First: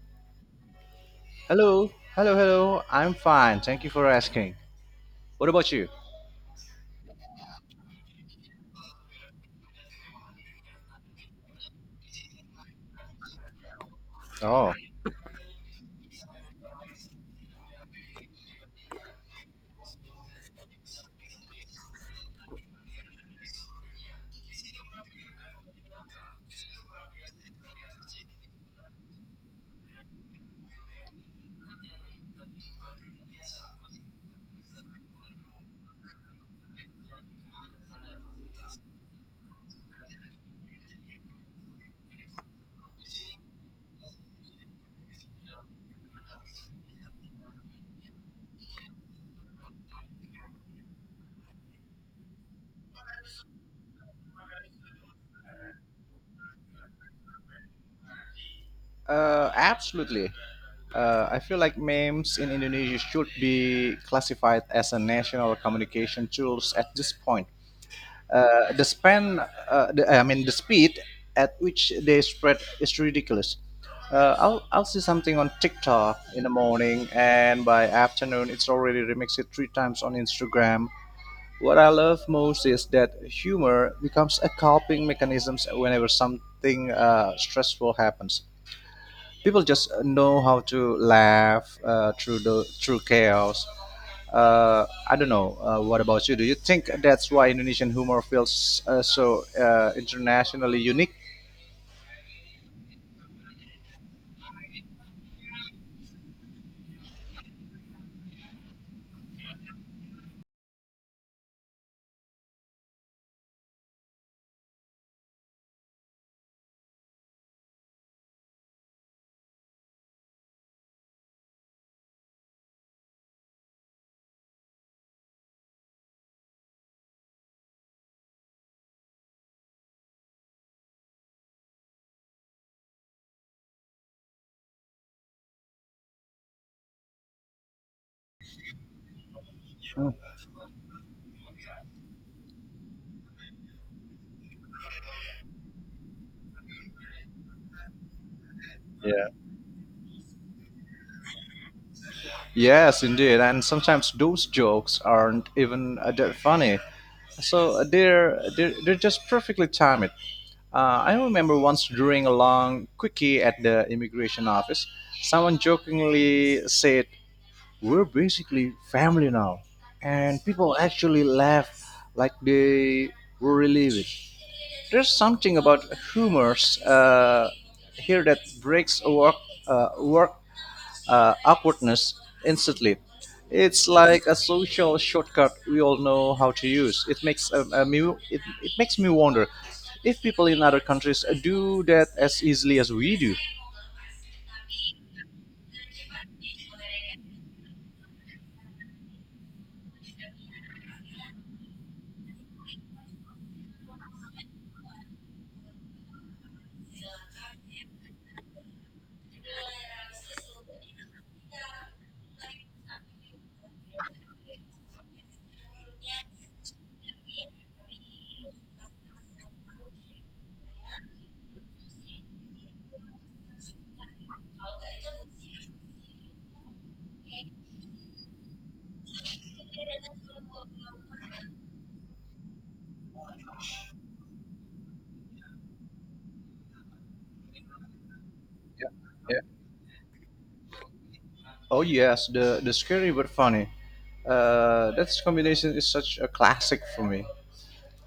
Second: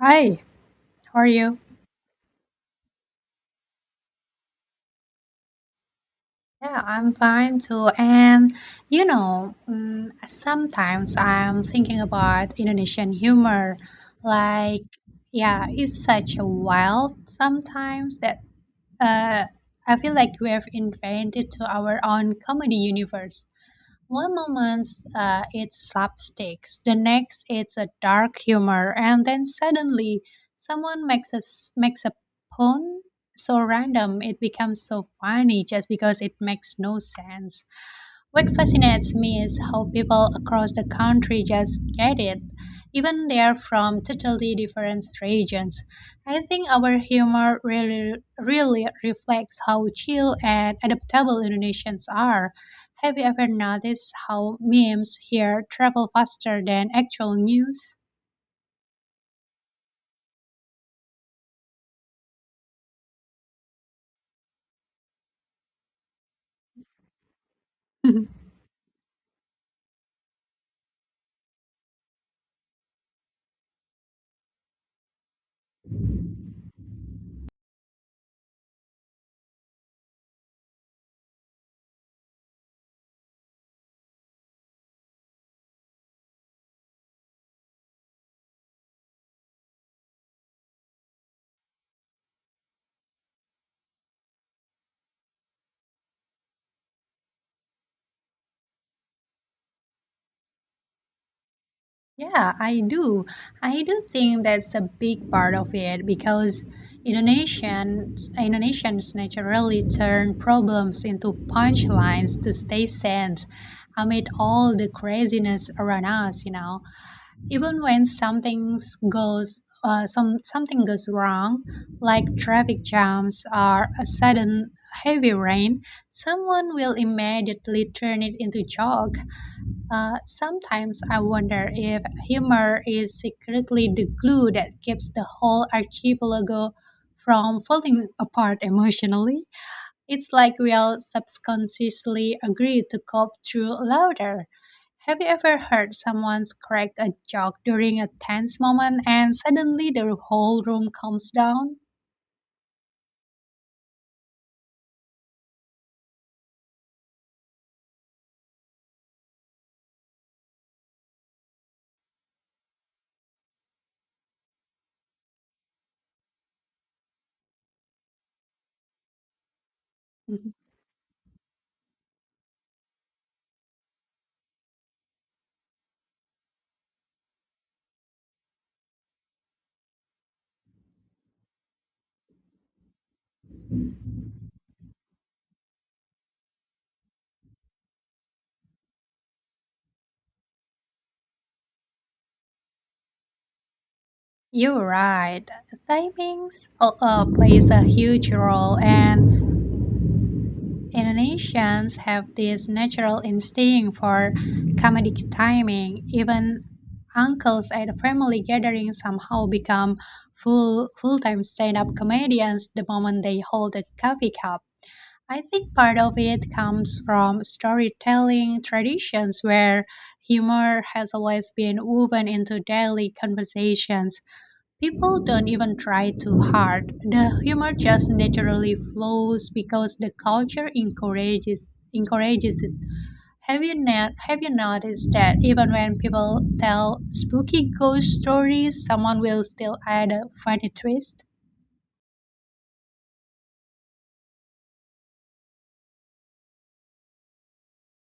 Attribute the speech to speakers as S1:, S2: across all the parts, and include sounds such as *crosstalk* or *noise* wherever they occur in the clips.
S1: Hi, how are you?
S2: Hello, hello, hello. I'm fine. Thank you for asking. What about you?
S1: Yeah, I'm fine too. And sometimes I'm thinking about Indonesian humor.
S2: Oh,
S1: Like, yeah, it's such a wild sometimes that uh, I feel like we have invented to our own comedy universe. One moment it's slapsticks, the next it's a dark humor, and then suddenly someone makes makes a pun so random it becomes so funny just because it makes no sense. What fascinates me is how people across the country just get it, even they're from totally different regions. I think our humor really, really reflects how chill and adaptable Indonesians are. Have you ever noticed how memes here travel faster than actual news?
S2: absolutely. I feel like memes in Indonesia should be classified as a national communication tools at this point.
S1: *laughs*
S2: Uh, the span, I mean, the speed at which they spread is ridiculous. I'll see something on TikTok in the morning, and by afternoon, it's already remixed three times on Instagram. What I love most is that humor becomes a coping mechanism whenever something stressful happens. People just know how to laugh through chaos. I don't know. What about you? Do you think that's why Indonesian humor feels so internationally unique?
S1: Yeah, I do. I do think that's a big part of it because Indonesians naturally turn problems into punchlines to stay sane amid all the craziness around us, you know. Even when goes something goes wrong, like traffic jams or a sudden heavy rain, someone will immediately turn it into joke. Sometimes I wonder if humor is secretly the glue that keeps the whole archipelago from falling apart emotionally. It's like we all subconsciously agree to cope through laughter. Have you ever heard someone crack a joke during a tense moment
S2: Yeah.
S1: and suddenly the whole room calms down?
S2: Yes, indeed. And sometimes those jokes aren't even that funny. So they're just perfectly timed. I remember once during a long quickie at the immigration office, someone jokingly said, "We're basically family now." And
S1: Mhm.
S2: people actually laughed like they were relieved. There's something about humors here that breaks work, work awkwardness instantly. It's like a social shortcut we all know how to use. It makes me wonder if people in other countries do that as easily as we do.
S1: You're right. Timings plays a huge role, and Indonesians have this natural instinct for comedic timing. Even uncles at a family gatherings somehow become full-time stand-up comedians the moment they hold a coffee cup. I think part of it comes from storytelling traditions where humor has always been woven into daily conversations. People don't even try too hard. The humor just naturally flows because the culture encourages it. Have you not Have you noticed that even when people tell spooky ghost stories,
S2: Yeah,
S1: someone
S2: yeah.
S1: will still add a funny twist?
S2: Oh yes, the scary but funny. That combination is such a classic for me.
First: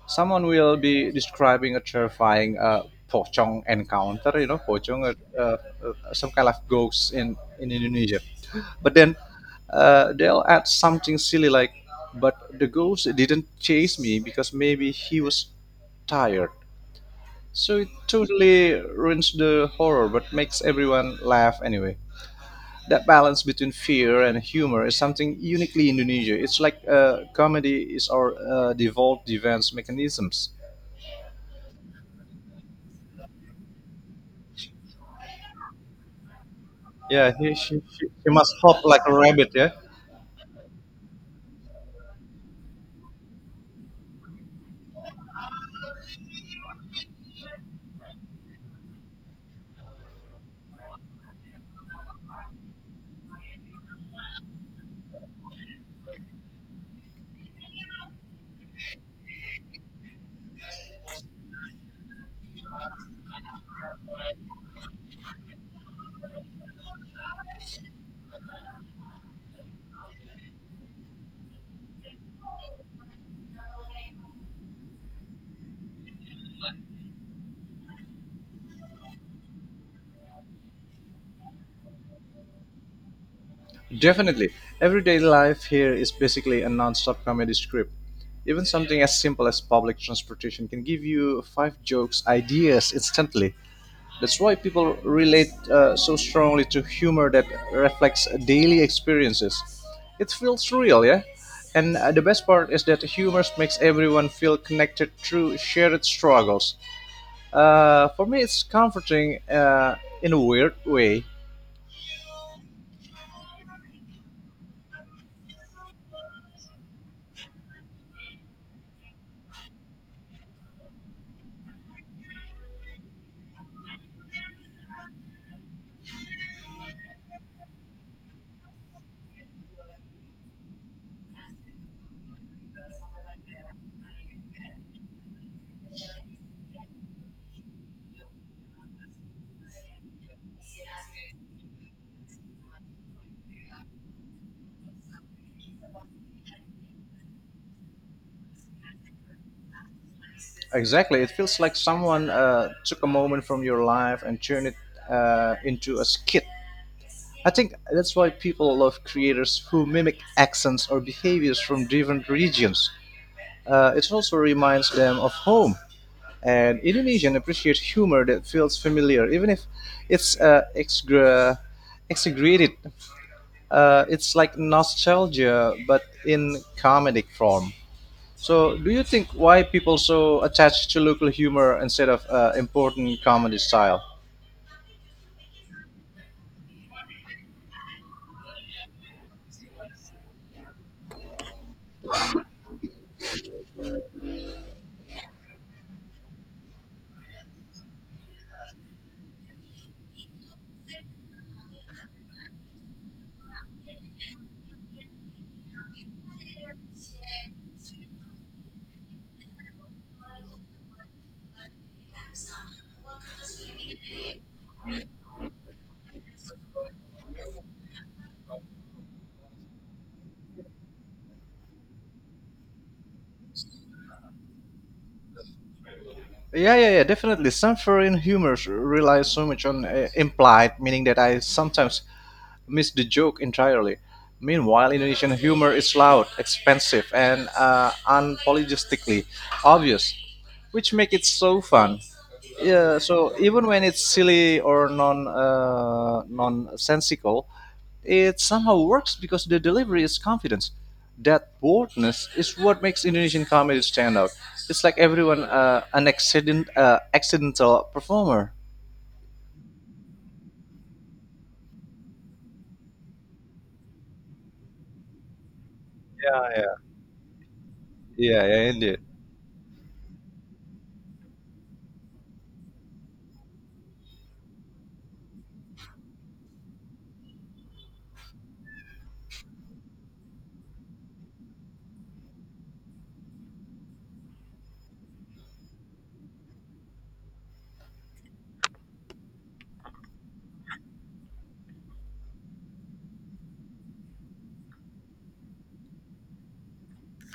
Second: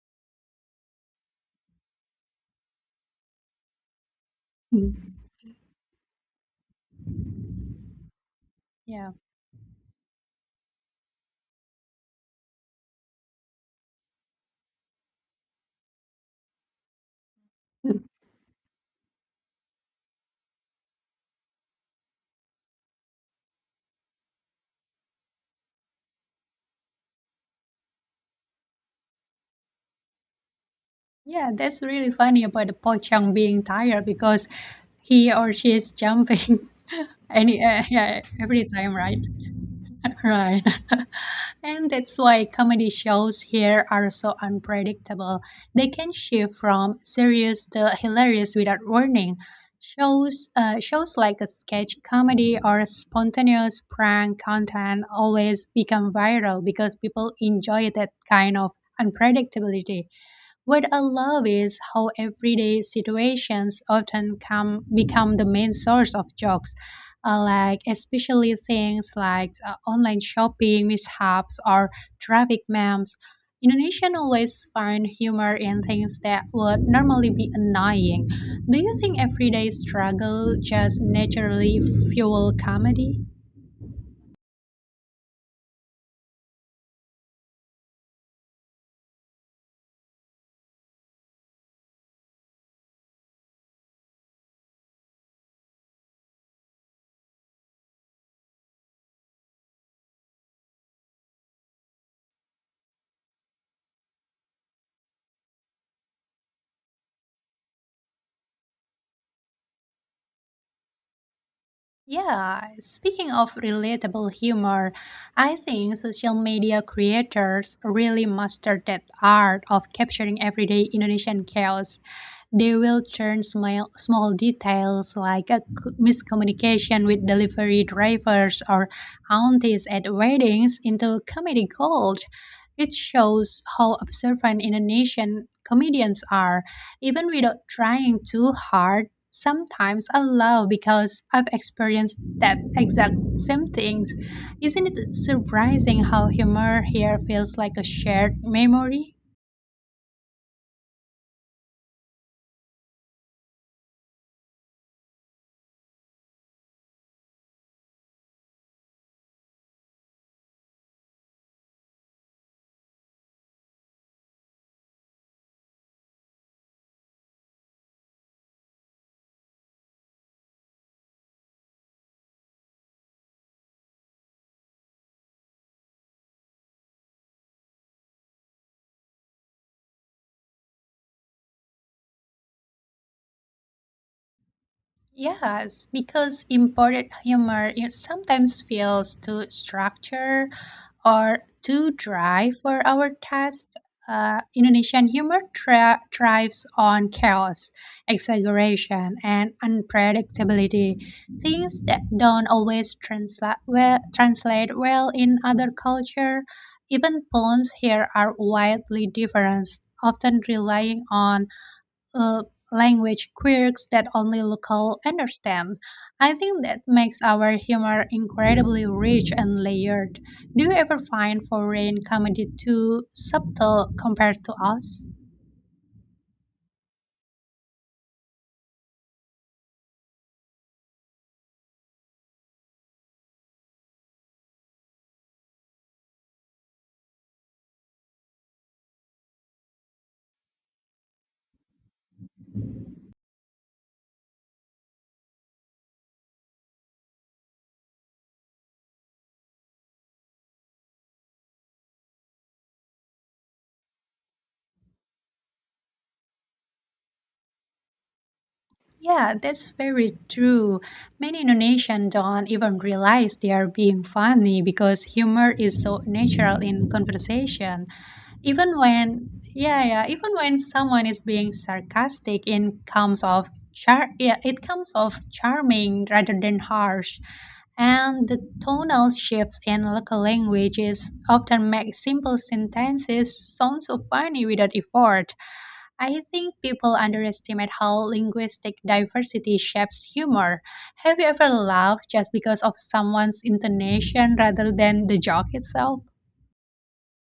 S2: Someone will be describing a terrifying pocong encounter. You know, pocong,
S1: Mm.
S2: some kind of ghost in Indonesia. But
S1: Yeah.
S2: then they'll add something silly like, "But the ghost didn't chase me because maybe he was tired." So it totally ruins the horror, but makes everyone laugh anyway. That balance between fear and humor is something uniquely Indonesia. It's like comedy is our devolved defense mechanisms.
S1: Yeah, that's really funny about the Pochang being tired because he or she is jumping *laughs*
S2: Yeah, he,
S1: any
S2: she, she,
S1: yeah,
S2: she must
S1: every
S2: hop
S1: time,
S2: like a
S1: right?
S2: rabbit, yeah?
S1: *laughs* Right. *laughs* And that's why comedy shows here are so unpredictable. They can shift from serious to hilarious without warning. Shows like a sketch comedy or a spontaneous prank content always become viral because people enjoy that kind of unpredictability. What I love is how everyday situations often come become the main source of jokes, especially things like online shopping mishaps or traffic memes. Indonesian always find humor in things that would normally be annoying. Do you think everyday struggle just naturally fuel comedy?
S2: Definitely. Everyday life here is basically a non stop comedy script. Even something as simple as public transportation can give you five jokes ideas instantly. That's why people relate so strongly to humor that reflects daily experiences. It feels real, yeah? And the best part is that humor makes everyone feel connected through shared struggles. For me, it's comforting in a weird way.
S1: Yeah, speaking of relatable humor, I think social media creators really mastered that art of capturing everyday Indonesian chaos. They will churn small, small details like miscommunication with delivery drivers or aunties at weddings into comedy gold. It shows how observant Indonesian comedians are, even without trying too hard. Sometimes I love because I've experienced that exact same things. Isn't it surprising how humor here feels like a shared memory?
S2: Exactly, it feels like someone took a moment from your life and turned it into a skit. I think that's why people love creators who mimic accents or behaviors from different regions. It also reminds them of home. And Indonesian appreciate humor that feels familiar, even if it's exaggerated. It's like nostalgia, but in comedic form. So, do you think why people so attached to local humor instead of important comedy style?
S1: Yes, because imported humor it sometimes feels too structured or too dry for our taste. Indonesian humor thrives on chaos, exaggeration, and unpredictability, things that don't always translate well in other culture. Even puns here are wildly different, often relying on uh, language quirks that only local understand. I think that makes our humor incredibly rich and layered. Do you ever find foreign comedy too subtle compared to us?
S2: Yeah, yeah, yeah, definitely. Some foreign humors rely so much on implied, meaning that I sometimes miss the joke entirely. Meanwhile, Indonesian humor is loud, expensive, and unapologetically obvious, which make it so fun. Yeah, so even when it's silly or nonsensical, it somehow works because the delivery is confidence. That boldness is what makes Indonesian comedy stand out. It's like everyone an accident accidental performer.
S1: Yeah, that's very true. Many Indonesians don't even realize they are being funny because humor is so
S2: Yeah,
S1: natural
S2: yeah,
S1: in conversation.
S2: yeah, yeah,
S1: Even
S2: indeed.
S1: when, yeah, yeah, even when someone is being sarcastic, it comes off char- yeah, it comes off charming rather than harsh. And the tonal shifts in local languages often make simple sentences sound so funny without effort. I think people underestimate how linguistic diversity shapes humor. Have you ever laughed just because of someone's intonation rather than the joke itself?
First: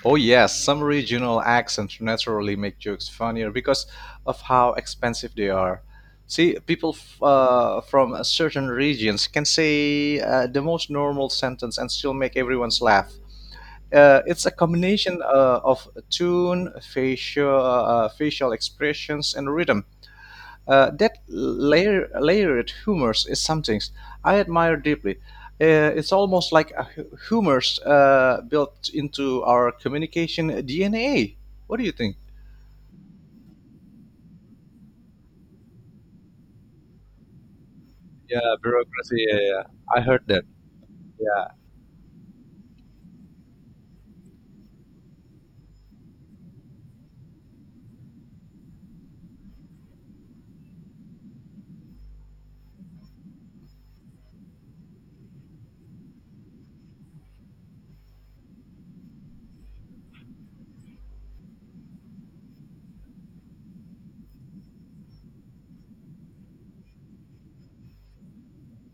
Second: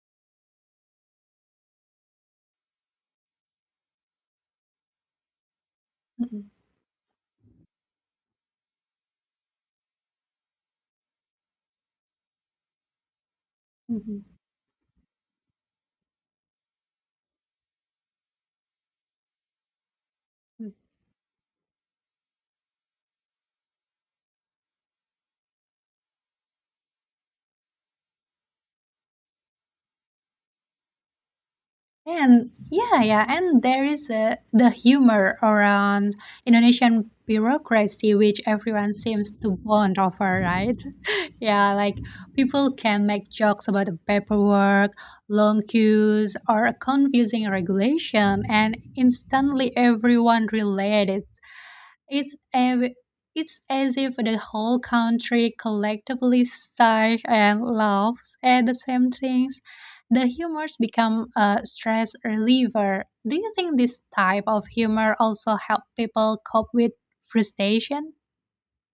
S2: Oh yes, some regional accents naturally make jokes funnier because of how expensive they are.
S1: Mhm,
S2: See, people from certain regions can say the most normal sentence and still make everyone's laugh.
S1: mhm.
S2: It's a combination of tune, facial expressions, and rhythm. Layered humors is something I admire deeply. It's almost like a humors built into our communication DNA. What do you think?
S1: And yeah, and there is the humor around Indonesian bureaucracy, which
S2: Yeah,
S1: everyone
S2: bureaucracy.
S1: seems
S2: Yeah,
S1: to
S2: yeah.
S1: bond
S2: I heard
S1: over,
S2: that.
S1: right? *laughs*
S2: Yeah.
S1: Yeah, like people can make jokes about the paperwork, long queues, or a confusing regulation, and instantly everyone related. It's it's as if the whole country collectively sighs and laughs at the same things. The humors become a stress reliever. Do you think this type of humor also help people cope with frustration?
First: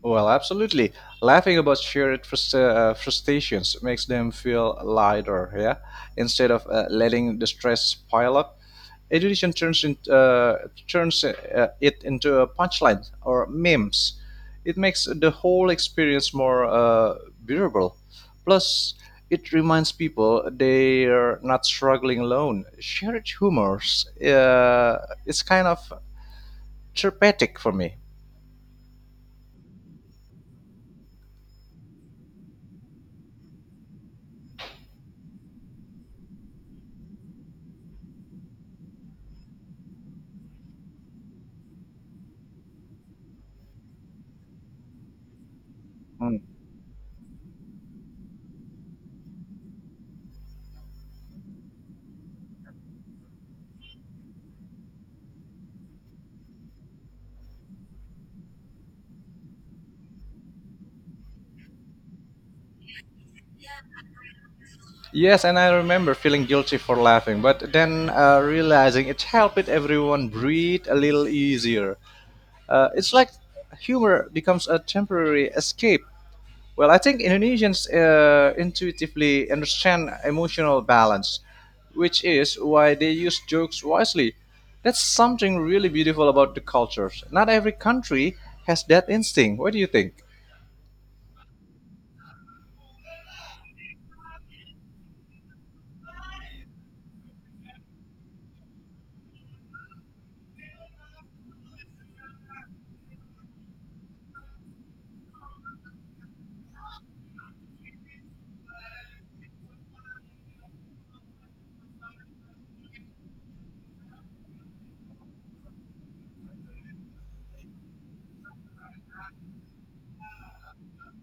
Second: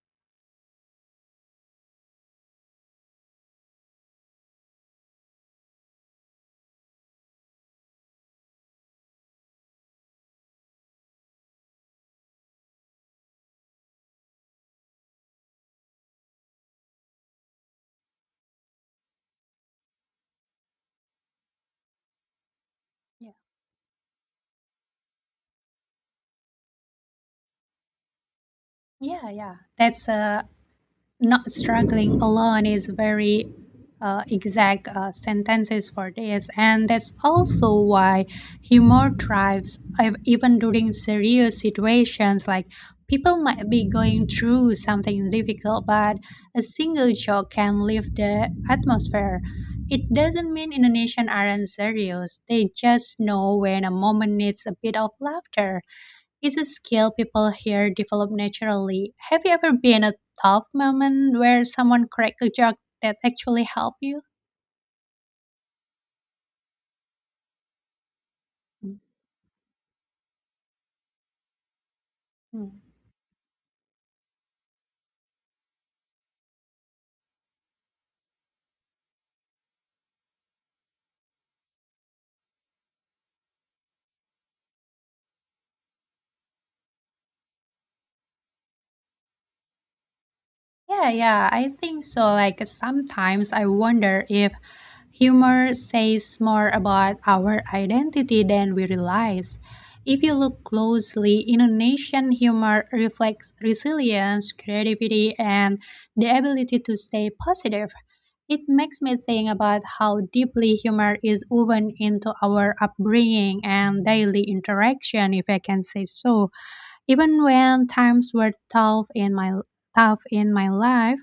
S2: Well, absolutely. Laughing about shared frustrations makes them feel lighter, yeah? Instead of letting the stress pile up, education turns it into a punchline or memes. It makes the whole experience more bearable. Plus, it reminds people they're not struggling alone. Shared
S1: Yeah,
S2: humors is kind of therapeutic for me.
S1: yeah, yeah. That's a not struggling alone is very exact sentences for this, and that's also why humor thrives even during serious situations. Like people might be going through something difficult, but a single joke can lift the atmosphere. It doesn't mean Indonesians aren't serious, they just know when a moment needs a bit of laughter. Is a skill people here develop naturally. Have you ever been in a tough moment where someone correctly joked that actually helped you?
S2: Yes, and I remember feeling guilty for laughing, but then realizing it helped everyone breathe a little easier. It's like humor becomes a temporary escape. Well, I think Indonesians intuitively understand emotional balance, which is why they use jokes wisely. That's something really beautiful about the cultures. Not every country has that instinct. What do you think?
S1: Yeah, yeah, I think so. Like sometimes I wonder if humor says more about our identity than we realize. If you look closely, Indonesian humor reflects resilience, creativity, and the ability to stay positive. It makes me think about how deeply humor is woven into our upbringing and daily interaction, if I can say so. Even when times were tough in my life,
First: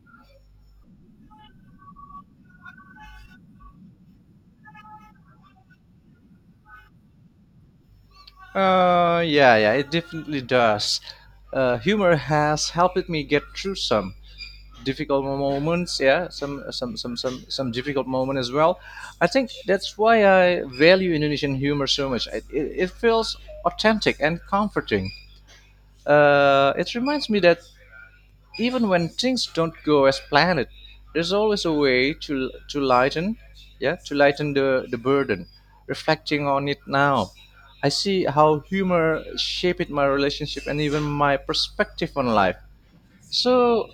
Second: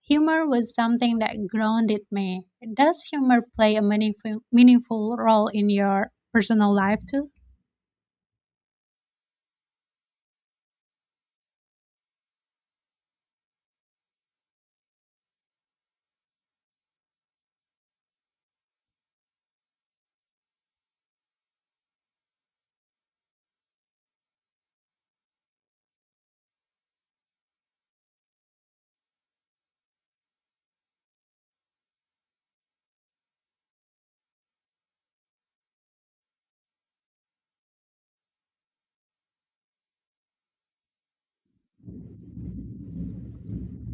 S1: humor was something that grounded me. Does humor play a meaningful role in your personal life too?
S2: Yeah, yeah, it definitely does. Humor has helped me get through some difficult moments. Yeah, some difficult moment as well. I think that's why I value Indonesian humor so much. It feels authentic and comforting. It reminds me that even when things don't go as planned, there's always a way to lighten, yeah, to lighten the burden. Reflecting on it now, I see how humor shaped my relationship and even my perspective on life. So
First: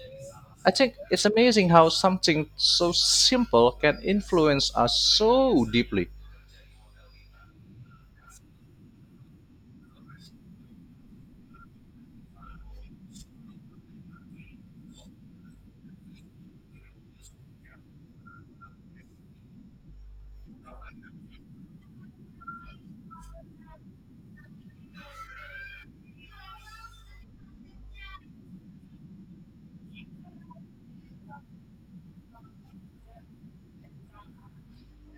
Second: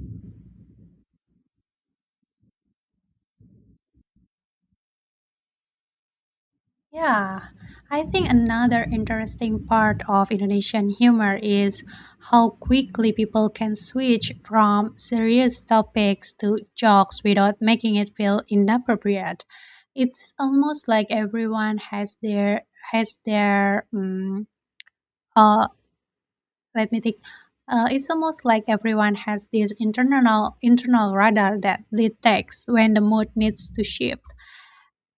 S2: I think it's amazing how something so simple can influence us so deeply.
S1: Yeah, I think another interesting part of Indonesian humor is how quickly people can switch from serious topics to jokes without making it feel inappropriate. It's almost like everyone has their mm, Uh, let me think. It's almost like everyone has this internal radar that detects when the mood needs to shift.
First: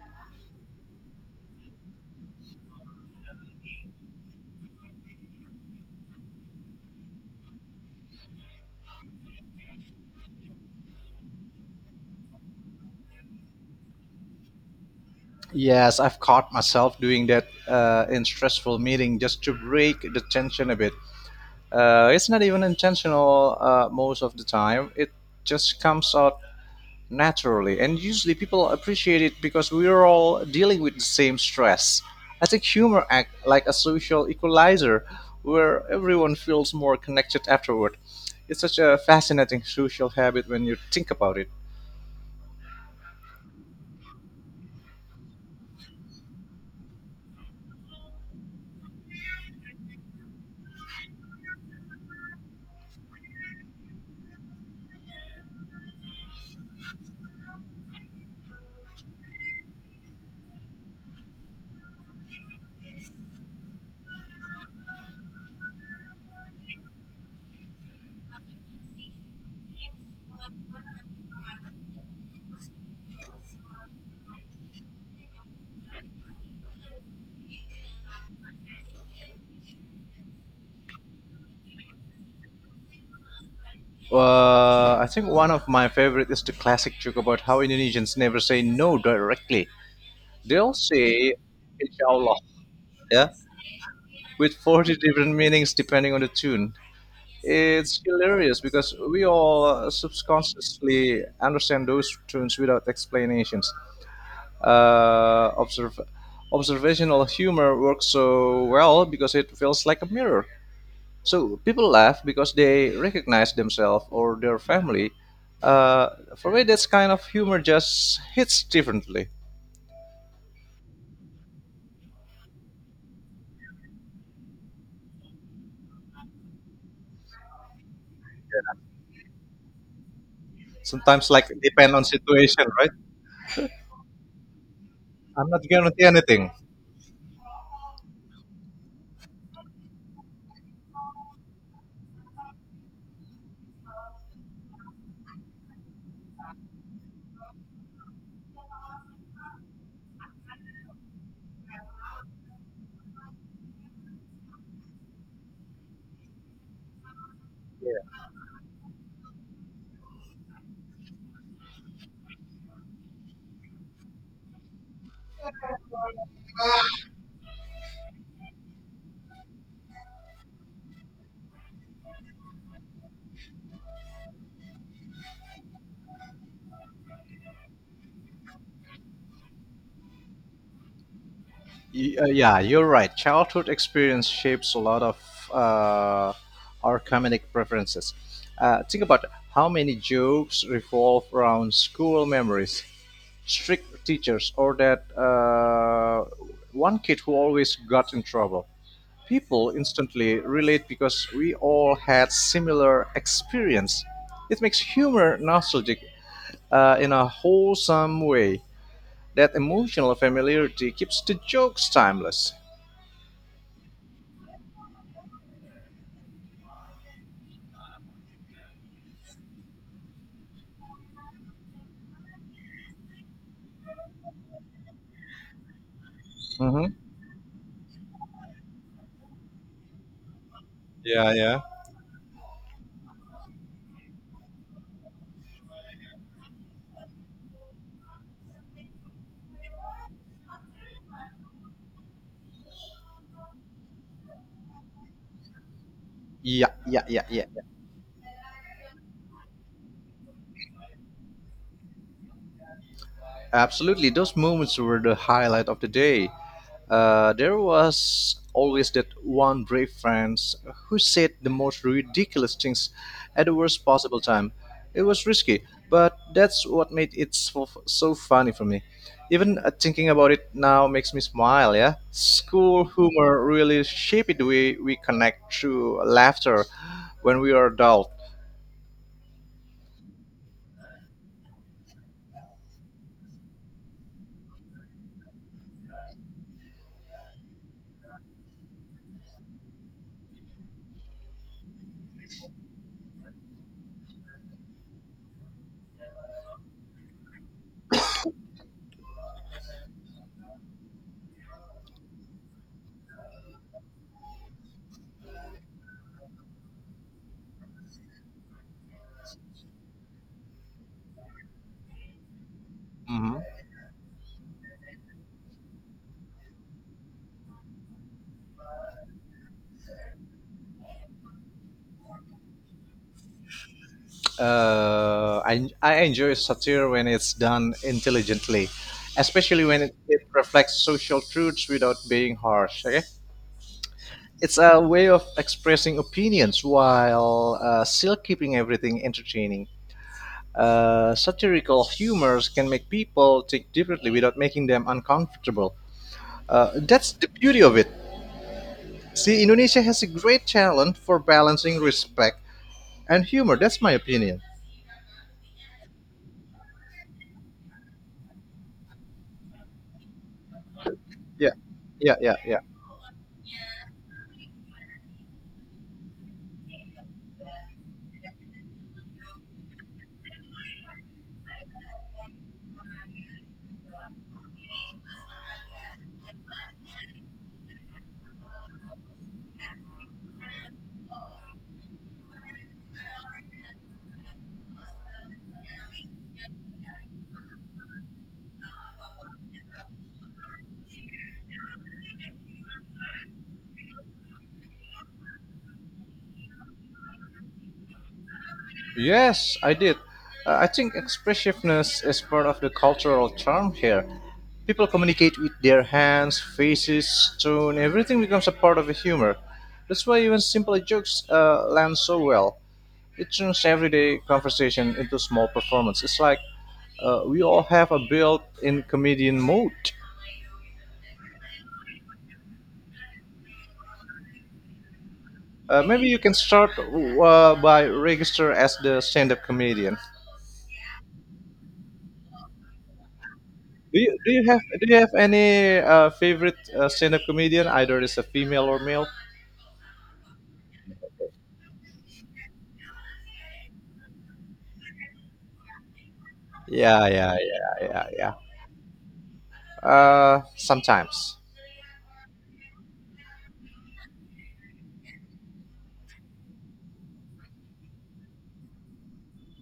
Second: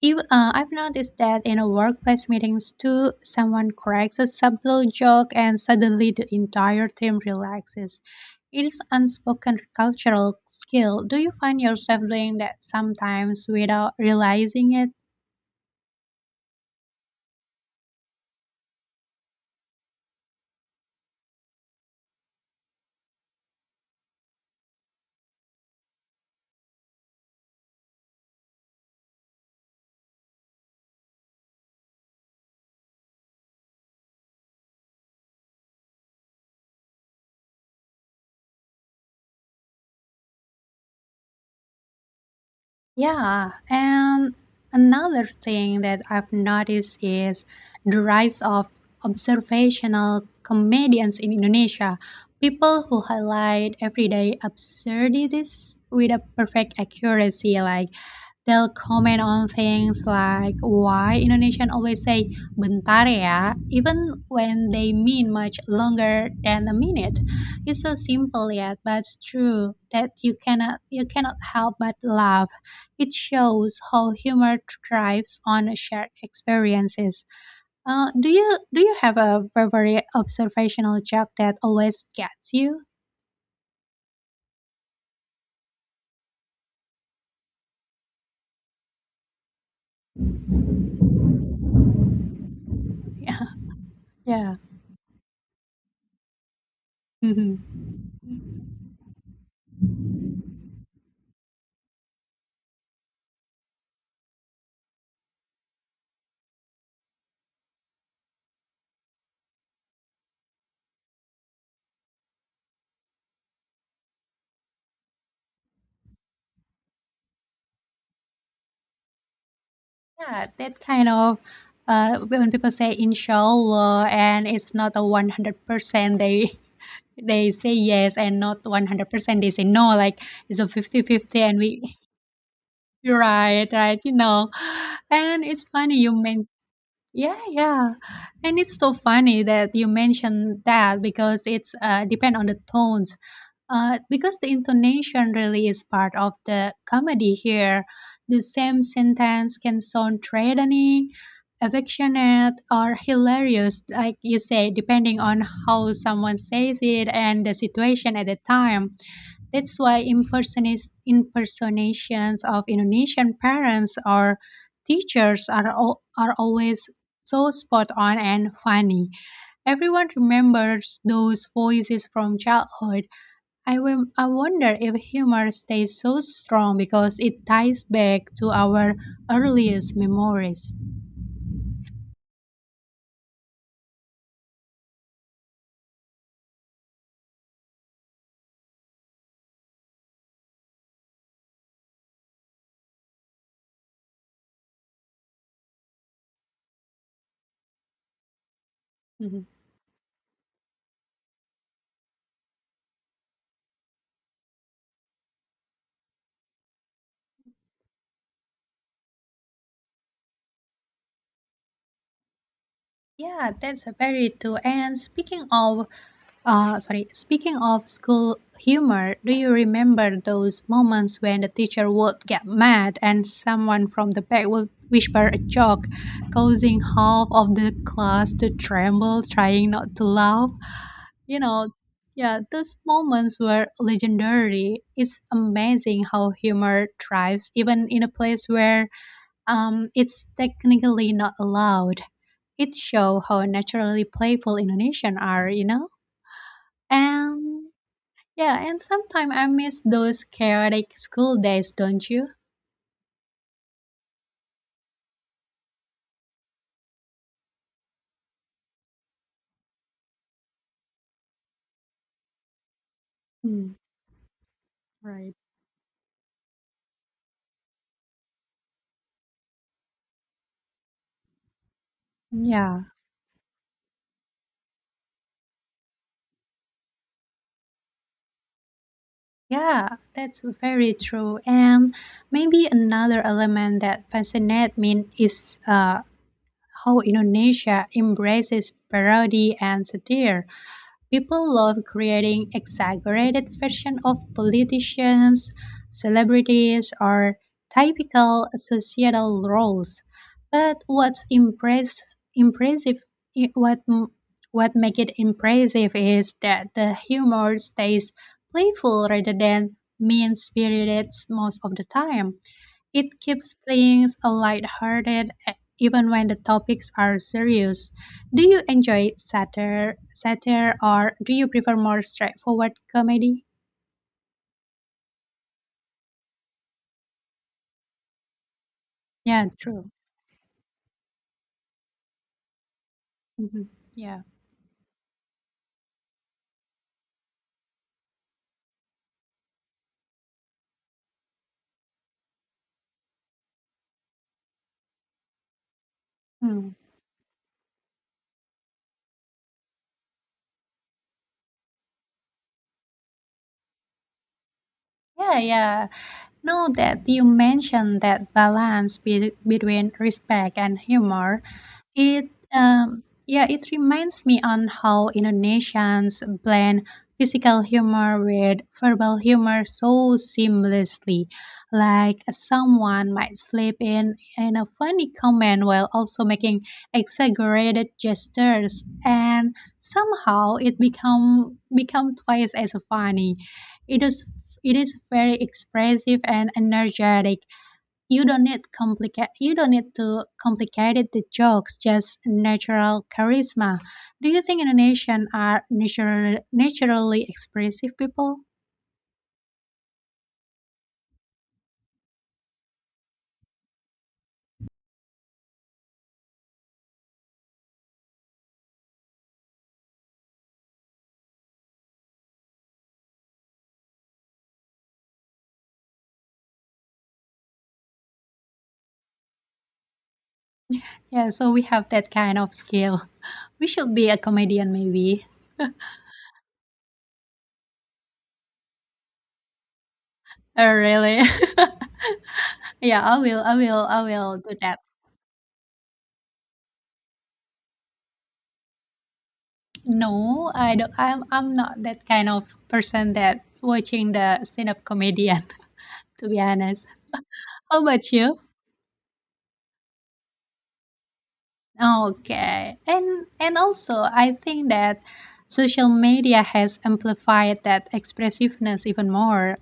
S1: I've noticed that in a workplace meetings too, someone cracks a subtle joke and suddenly the entire team relaxes. It is unspoken cultural skill. Do you find yourself doing that sometimes without realizing it?
S2: Yes, I've caught myself doing that in stressful meeting just to break the tension a bit. It's not even intentional most of the time. It just comes out naturally, and usually people appreciate it because we're all dealing with the same stress. I think humor act like a social equalizer, where everyone feels more connected afterward. It's such a fascinating social habit when you think about it.
S1: Yeah, and another thing that I've noticed is the rise of observational comedians in Indonesia, people who highlight everyday absurdities with a perfect accuracy. Like they'll comment on things like why Indonesian always say bentar ya, even when they mean much longer than a minute. It's so simple yet, but it's true that you cannot help but laugh. It shows how humor thrives on shared experiences. Do you do you have a very observational joke that always gets you?
S2: I think one of my favorite is the classic joke about how Indonesians never say no directly. They'll say "Inshallah,"
S1: *laughs*
S2: yeah,
S1: Yeah, yeah,
S2: with 40 different meanings depending on the tune.
S1: Mhm.
S2: It's hilarious because we all subconsciously understand those tunes without explanations. Uh, observe, Observational humor works so well because it feels like a mirror. So people laugh because they recognize themselves or their family. Uh, for me, that's kind of humor just hits differently.
S1: Yeah. That kind of When people say inshallah and it's not a 100%, they say yes, and not 100% they say no. Like it's a 50
S2: Sometimes,
S1: 50.
S2: like,
S1: And
S2: depend
S1: we
S2: on situation, right?
S1: *laughs* right, right, you know, and
S2: I'm not
S1: it's funny
S2: guarantee
S1: you mean.
S2: anything.
S1: Yeah, yeah. And it's so funny that you mentioned that because it's depend on the tones. Because the intonation really is part of the comedy here. The same sentence can sound threatening, affectionate, or hilarious, like you say, depending on how someone says it and the situation at the time. That's why impersonations of Indonesian parents or teachers are always so spot on and funny. Everyone remembers those voices from childhood. I will. I wonder if humor stays so strong because it ties back to our earliest memories.
S2: Yeah, you're right. Childhood experience shapes a lot of uh, our comedic preferences. Think about how many jokes revolve around school memories, strict teachers, or that one kid who always got in trouble.
S1: Mhm.
S2: People instantly relate because we all had similar experience. It makes humor nostalgic in a wholesome way. That emotional familiarity keeps the jokes timeless.
S1: Yeah, that's very true. And speaking of school humor, do you remember those moments when the teacher would get mad and someone from the back would whisper a joke, causing
S2: Mhm.
S1: half of the class to tremble, trying not to laugh?
S2: Yeah,
S1: You
S2: yeah.
S1: know, yeah, those moments were legendary. It's amazing how humor thrives even in a place where it's technically not allowed. It shows how naturally playful Indonesian are, you know?
S2: Yeah, yeah, yeah, yeah, yeah.
S1: And yeah, and sometimes I miss those chaotic school days, don't you?
S2: Absolutely. Those moments were the highlight of the day. There was always that one brave friend who said the most ridiculous things at the
S1: Mm,
S2: worst possible time. It was
S1: right.
S2: risky, but that's what made it so, so funny for me. Even thinking about it now makes me smile, yeah?
S1: Yeah.
S2: School humor really shaped the way we connect through laughter when we are adult.
S1: Yeah, that's very true. And maybe another element that fascinates me is how Indonesia embraces parody and satire. People love creating exaggerated versions of politicians, celebrities, or typical societal roles. But impressive, i- what m- what make it impressive is that the humor stays playful rather than mean-spirited most of the time. It
S2: hmm
S1: keeps things lighthearted even when the topics are serious. Do you enjoy satire or do you prefer more straightforward comedy?
S2: I enjoy satire when it's done intelligently,
S1: Yeah,
S2: especially when
S1: true.
S2: it reflects social truths without being harsh. Okay,
S1: Mhm. Yeah.
S2: it's a way of expressing opinions while still keeping everything entertaining. Satirical humors can make people think differently without making them uncomfortable.
S1: Mm.
S2: That's the beauty of it. See, Indonesia has a great talent for balancing respect and humor. That's my opinion.
S1: Yeah, yeah. Now that you mentioned that balance between respect and humor,
S2: Yeah, yeah,
S1: It
S2: yeah, yeah.
S1: yeah, it reminds me on how Indonesians blend physical humor with verbal humor so seamlessly. Like someone might slip in a funny comment while also making exaggerated gestures, and somehow it become twice as funny. It is it is very expressive and energetic. You don't need complicate you don't need to complicated the jokes, just natural charisma. Do you think Indonesian are naturally expressive people?
S2: Yes, I did. I think expressiveness is part of the cultural charm here. People communicate with their hands, faces, tone, everything becomes a part of the humor. That's why even simple jokes land so well. It turns everyday conversation into small performance. It's like we all have a built-in comedian mode.
S1: Yeah, so we have that kind of skill. *laughs* We should be a comedian maybe.
S2: Maybe you can start by register as the stand-up comedian.
S1: Oh really? *laughs* Yeah, i will i will
S2: Do
S1: i
S2: you do
S1: will
S2: you
S1: do
S2: have
S1: that.
S2: do you have any favorite stand-up comedian? Either it's a female or male.
S1: No, I don't I'm not that kind of person that watching the stand-up comedian. *laughs* To be honest,
S2: Yeah, yeah,
S1: how
S2: yeah,
S1: about
S2: yeah,
S1: you?
S2: yeah. Sometimes,
S1: Okay. And also I think that social media has amplified that expressiveness even more,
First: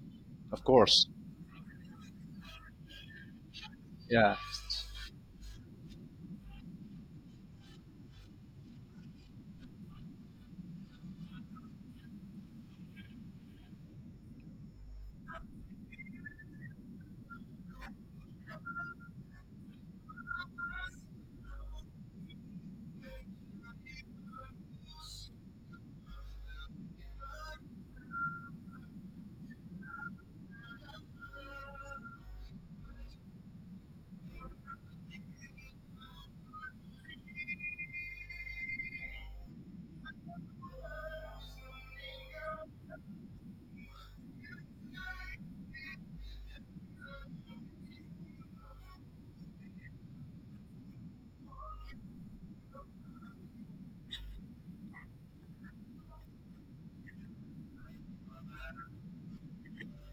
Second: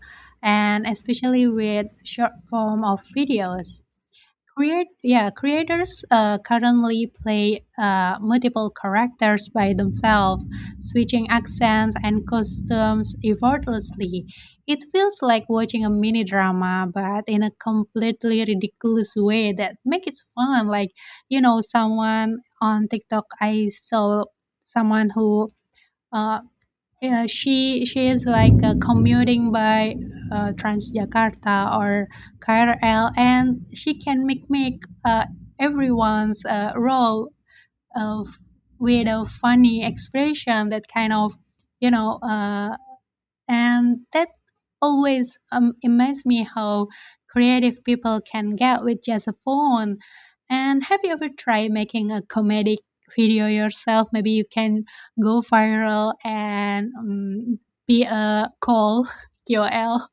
S2: of
S1: and
S2: course.
S1: especially with short form of videos.
S2: Yeah.
S1: Creators currently play multiple characters by themselves, switching accents and costumes effortlessly. It feels like watching a mini drama, but in a completely ridiculous way that makes it fun. Like, someone on TikTok, I saw someone who uh, yeah, she is like commuting by Transjakarta or KRL, and she can make everyone's role of with a funny expression that kind of you know uh, and that always amazed me how creative people can get with just a phone. And have you ever tried making a comedic video yourself? Maybe you can go viral and be a call *laughs* QL.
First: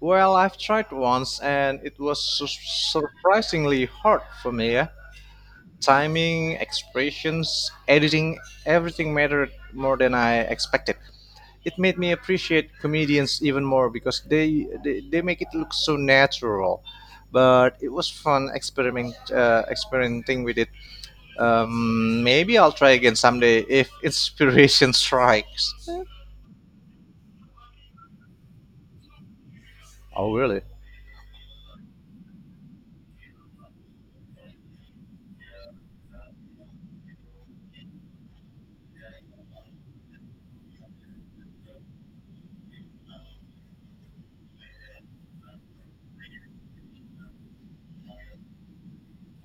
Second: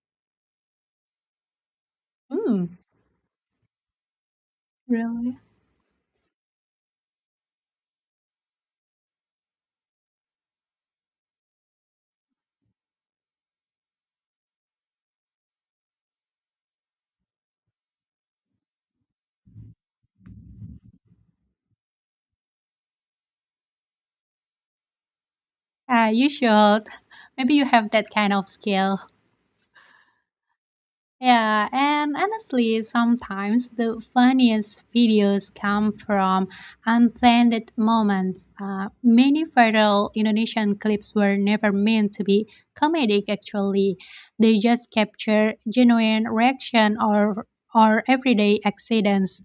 S2: Well, I've tried once, and it was
S1: Hmm.
S2: surprisingly hard for me. Yeah?
S1: Really?
S2: Timing, expressions, editing, everything mattered more than I expected. It made me appreciate comedians even more because they make it look so natural, but it was fun experimenting with it. Maybe I'll try again someday if inspiration *laughs* strikes.
S1: Ah, you should. Maybe you have that kind of skill.
S2: Oh, really?
S1: Yeah, and honestly, sometimes the funniest videos come from unplanned moments. Many viral Indonesian clips were never meant to be comedic, actually. They just capture genuine reaction or everyday accidents.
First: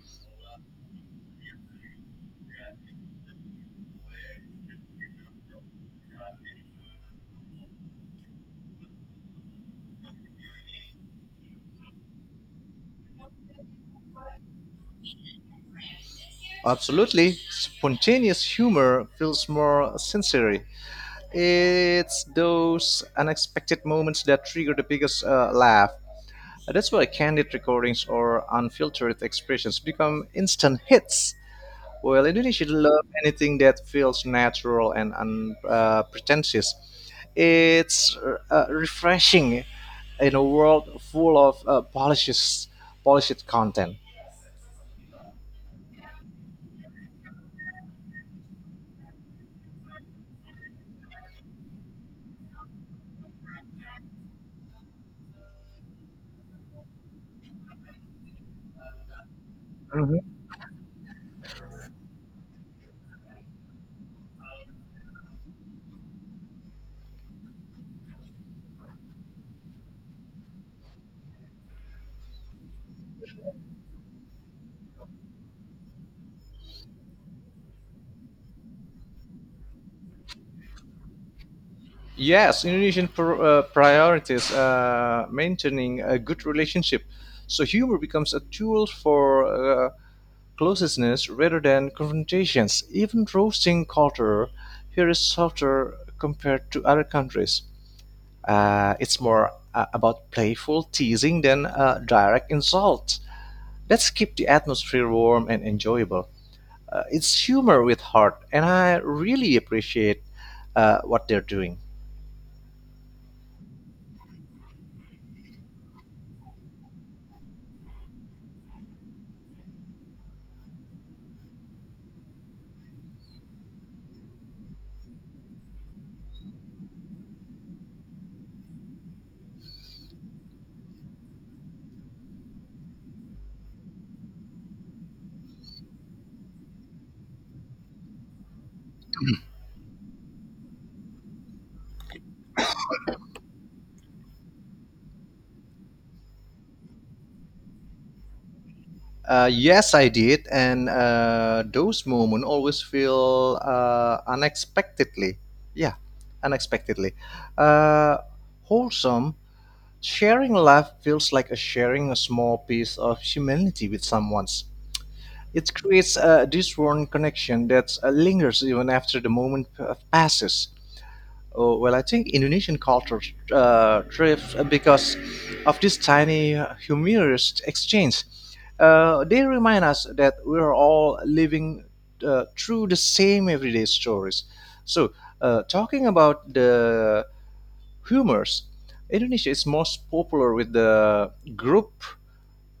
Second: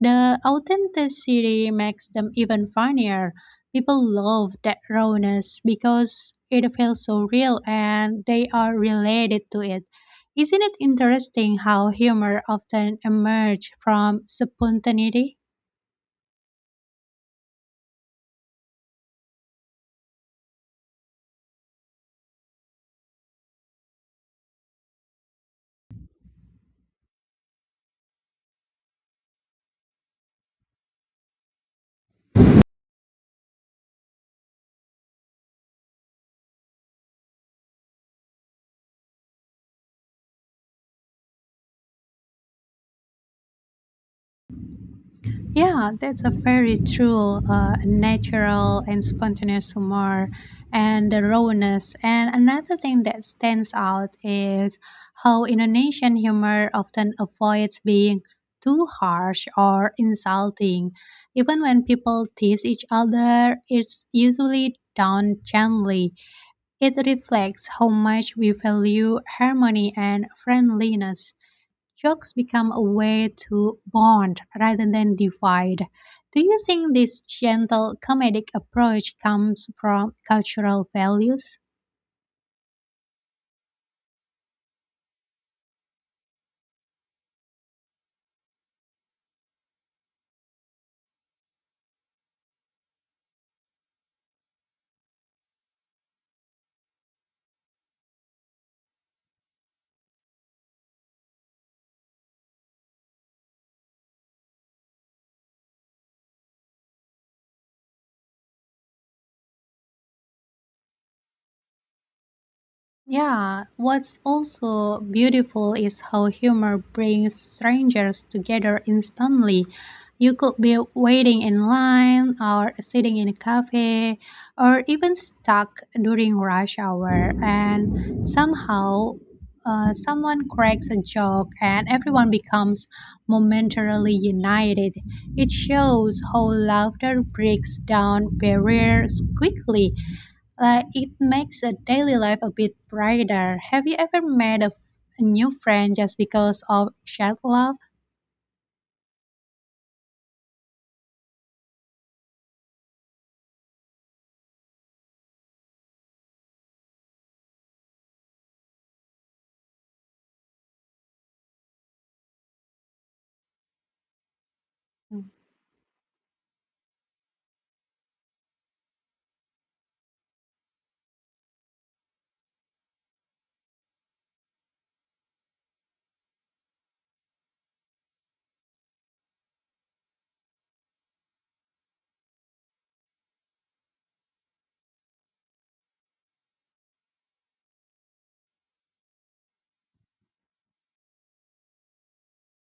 S1: The authenticity makes them even funnier. People love that rawness because it feels so real and they are related to it. Isn't it interesting how humor often emerges from spontaneity?
S2: Absolutely, spontaneous humor feels more sincere. It's those unexpected moments that trigger the biggest laugh. That's why candid recordings or unfiltered expressions become instant hits. Well, Indonesia should love anything that feels natural and unpretentious. It's refreshing in a world full of polished content.
S1: Yeah, that's a very true natural and spontaneous humor and the rawness. And another thing that stands out is how Indonesian humor often avoids being too harsh or
S2: Mhm.
S1: insulting. Even when people tease each other, it's usually done gently. It reflects how much we value harmony and friendliness. Jokes become a way to bond rather than divide. Do you think this gentle comedic approach comes from cultural values?
S2: Yes, Indonesian priorities maintaining a good relationship. So humor becomes a tool for closeness rather than confrontations. Even roasting culture here is softer compared to other countries. It's more about playful teasing than direct insult. Let's keep the atmosphere warm and enjoyable. It's humor with heart, and I really appreciate what they're doing.
S1: Yeah, what's also beautiful is how humor brings strangers together instantly. You could be waiting in line or sitting in a cafe or even stuck during rush hour, and somehow someone cracks a joke and everyone becomes momentarily united. It shows how laughter breaks down barriers quickly, like it makes a daily life a bit brighter. Have you ever made a new friend just because of shared love?
S2: Yes, I did, and those moments always feel unexpectedly, yeah, unexpectedly uh, wholesome. Sharing life feels like a sharing a small piece of humanity with someone's. It creates a disworn connection that lingers even after the moment passes. Oh, well, I think Indonesian culture thrives because of this tiny, humorous exchange. They remind us that we're all living through the same everyday stories. So, talking about the humors, Indonesia is most popular with the group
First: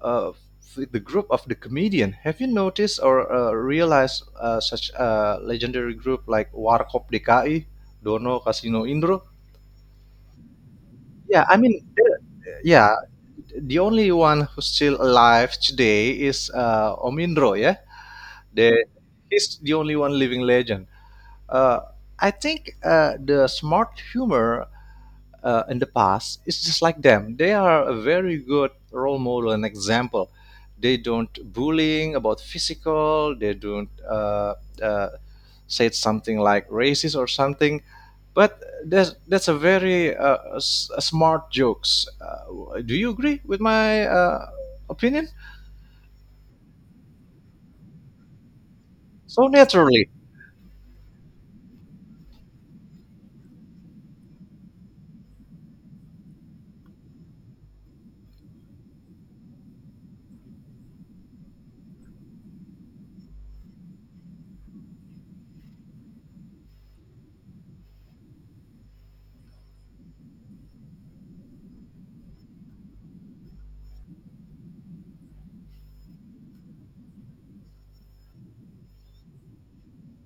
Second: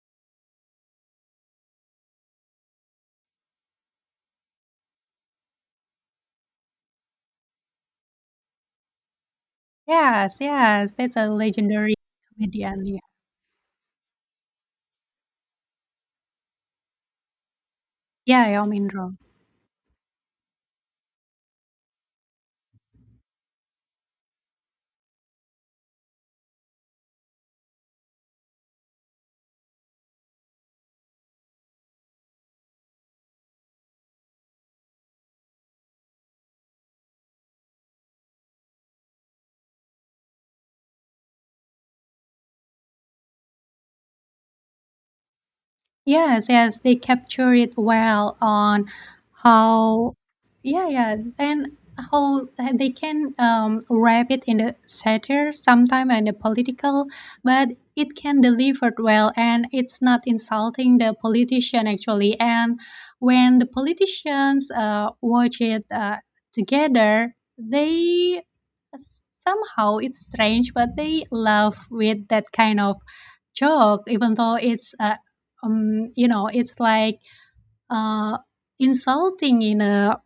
S2: uh, with the group of the comedian. Have you noticed or realized such a legendary group like Warkop DKI, Dono Casino Indro?
S1: Yes, yes, that's a
S2: Yeah, I mean,
S1: legendary comedian.
S2: yeah,
S1: Yeah,
S2: the only one who's still alive today is Omindro. Yeah,
S1: yeah, Yao
S2: the,
S1: Ming.
S2: he's the only one living legend. Uh, I think the smart humor in the past, it's just like them. They are a very good role model and example. They don't bullying about physical. They don't uh, say something like racist or something, but that's a very a smart jokes. Do you agree with my opinion?
S1: Yes, yes, they capture it well on
S2: So naturally,
S1: how. Yeah, yeah, and how they can wrap it in the satire sometime and the political, but it can deliver it well and it's not insulting the politician actually. And when the politicians watch it together, they somehow it's strange, but they love with that kind of joke, even though it's it's like uh, insulting in a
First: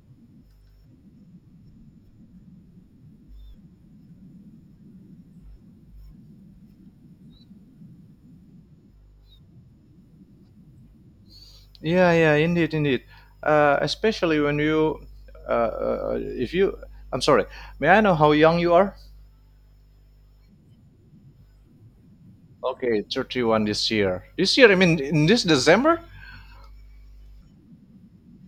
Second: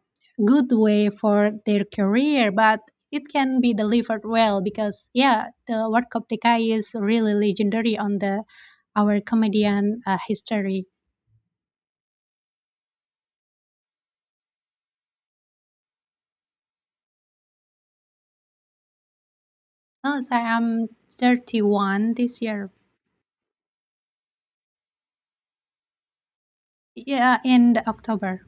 S1: good way for their career, but it can be delivered well because yeah, the World Cup Dekai is really legendary on the our comedian history.
S2: yeah, yeah, indeed, indeed. Especially when you, if you... I'm sorry, may I know how young you are?
S1: Oh, so I'm 31 this year.
S2: Okay, 31 this year. This year, I mean, in this December?
S1: Yeah, in the October.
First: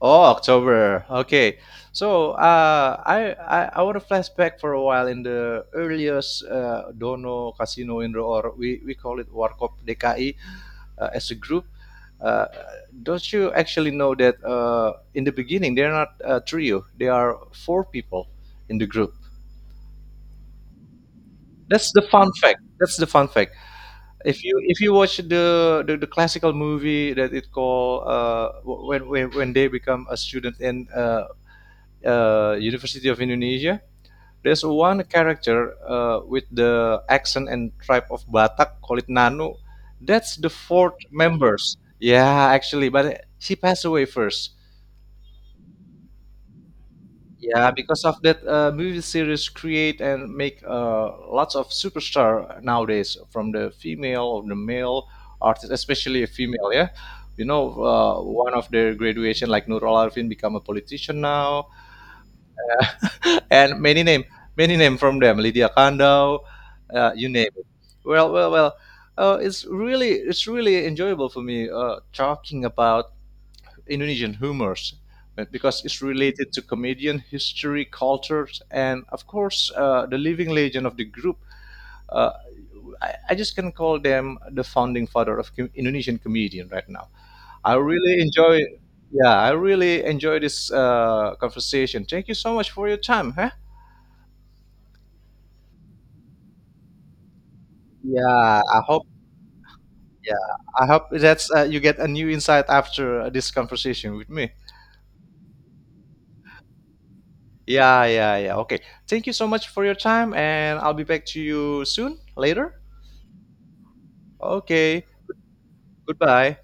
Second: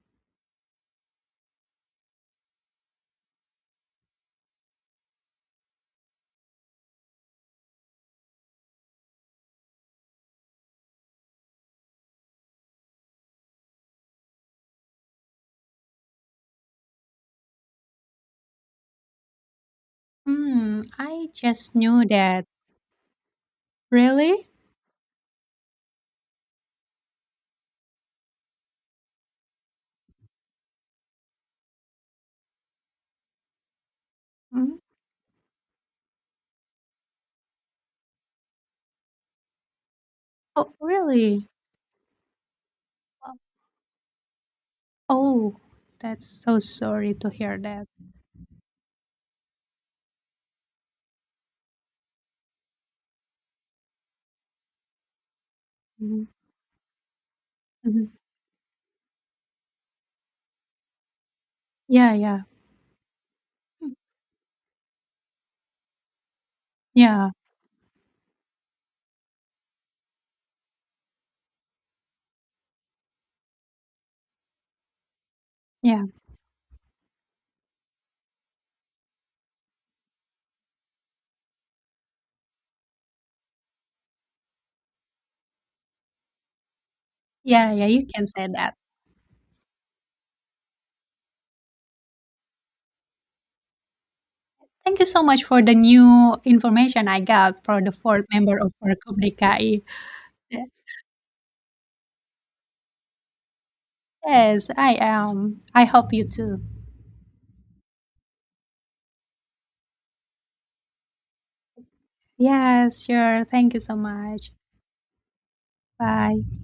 S2: Oh, October. Okay. So, I want to flashback for a while in the earliest Dono Casino in the, or we call it Warkop DKI as a group. Uh, don't you actually know that in the beginning, they're not a trio, they are four people in the group.
S1: Hmm, I just
S2: That's the
S1: knew
S2: fun
S1: that.
S2: fact. That's the fun fact. If
S1: Really?
S2: you if you watch the classical movie that it called when they become a student in University of Indonesia, there's
S1: Hmm?
S2: one character with the accent and tribe of Batak, call it Nanu. That's the
S1: Oh,
S2: fourth
S1: really?
S2: members. Yeah, actually, but she passed away first.
S1: Oh, that's so sorry to hear
S2: Yeah,
S1: that.
S2: because of that movie series create and make lots of superstar nowadays from the female or the male artist, especially
S1: Mhm,
S2: a female. Yeah,
S1: mhm.
S2: one of their graduation like Nur Alarfin become a politician now,
S1: Yeah, yeah.
S2: *laughs* and
S1: Mm.
S2: many name from them, Lydia Kandau, you
S1: Yeah,
S2: name it. Well, well, well. It's really enjoyable for me talking about Indonesian humors because it's
S1: yeah.
S2: related to comedian history, cultures, and of course the living legend of the group. Uh, I just can call them the founding father of Indonesian comedian right now.
S1: Yeah,
S2: I
S1: yeah, you
S2: really
S1: can say
S2: enjoy.
S1: that.
S2: Yeah, I really enjoy this conversation. Thank you so much for your time. Huh?
S1: Thank you so much for the new information I got for the fourth member
S2: Yeah,
S1: of
S2: I hope.
S1: Forkop DKI. Ye-
S2: Yeah, I hope that you get a new insight after this conversation with me.
S1: Yes, I am. I hope you too.
S2: Yeah, yeah, yeah. Okay. Thank you so much for your time, and I'll be back to you soon, later.
S1: Yes, sure. Thank you so much.
S2: Okay. Goodbye.
S1: Bye.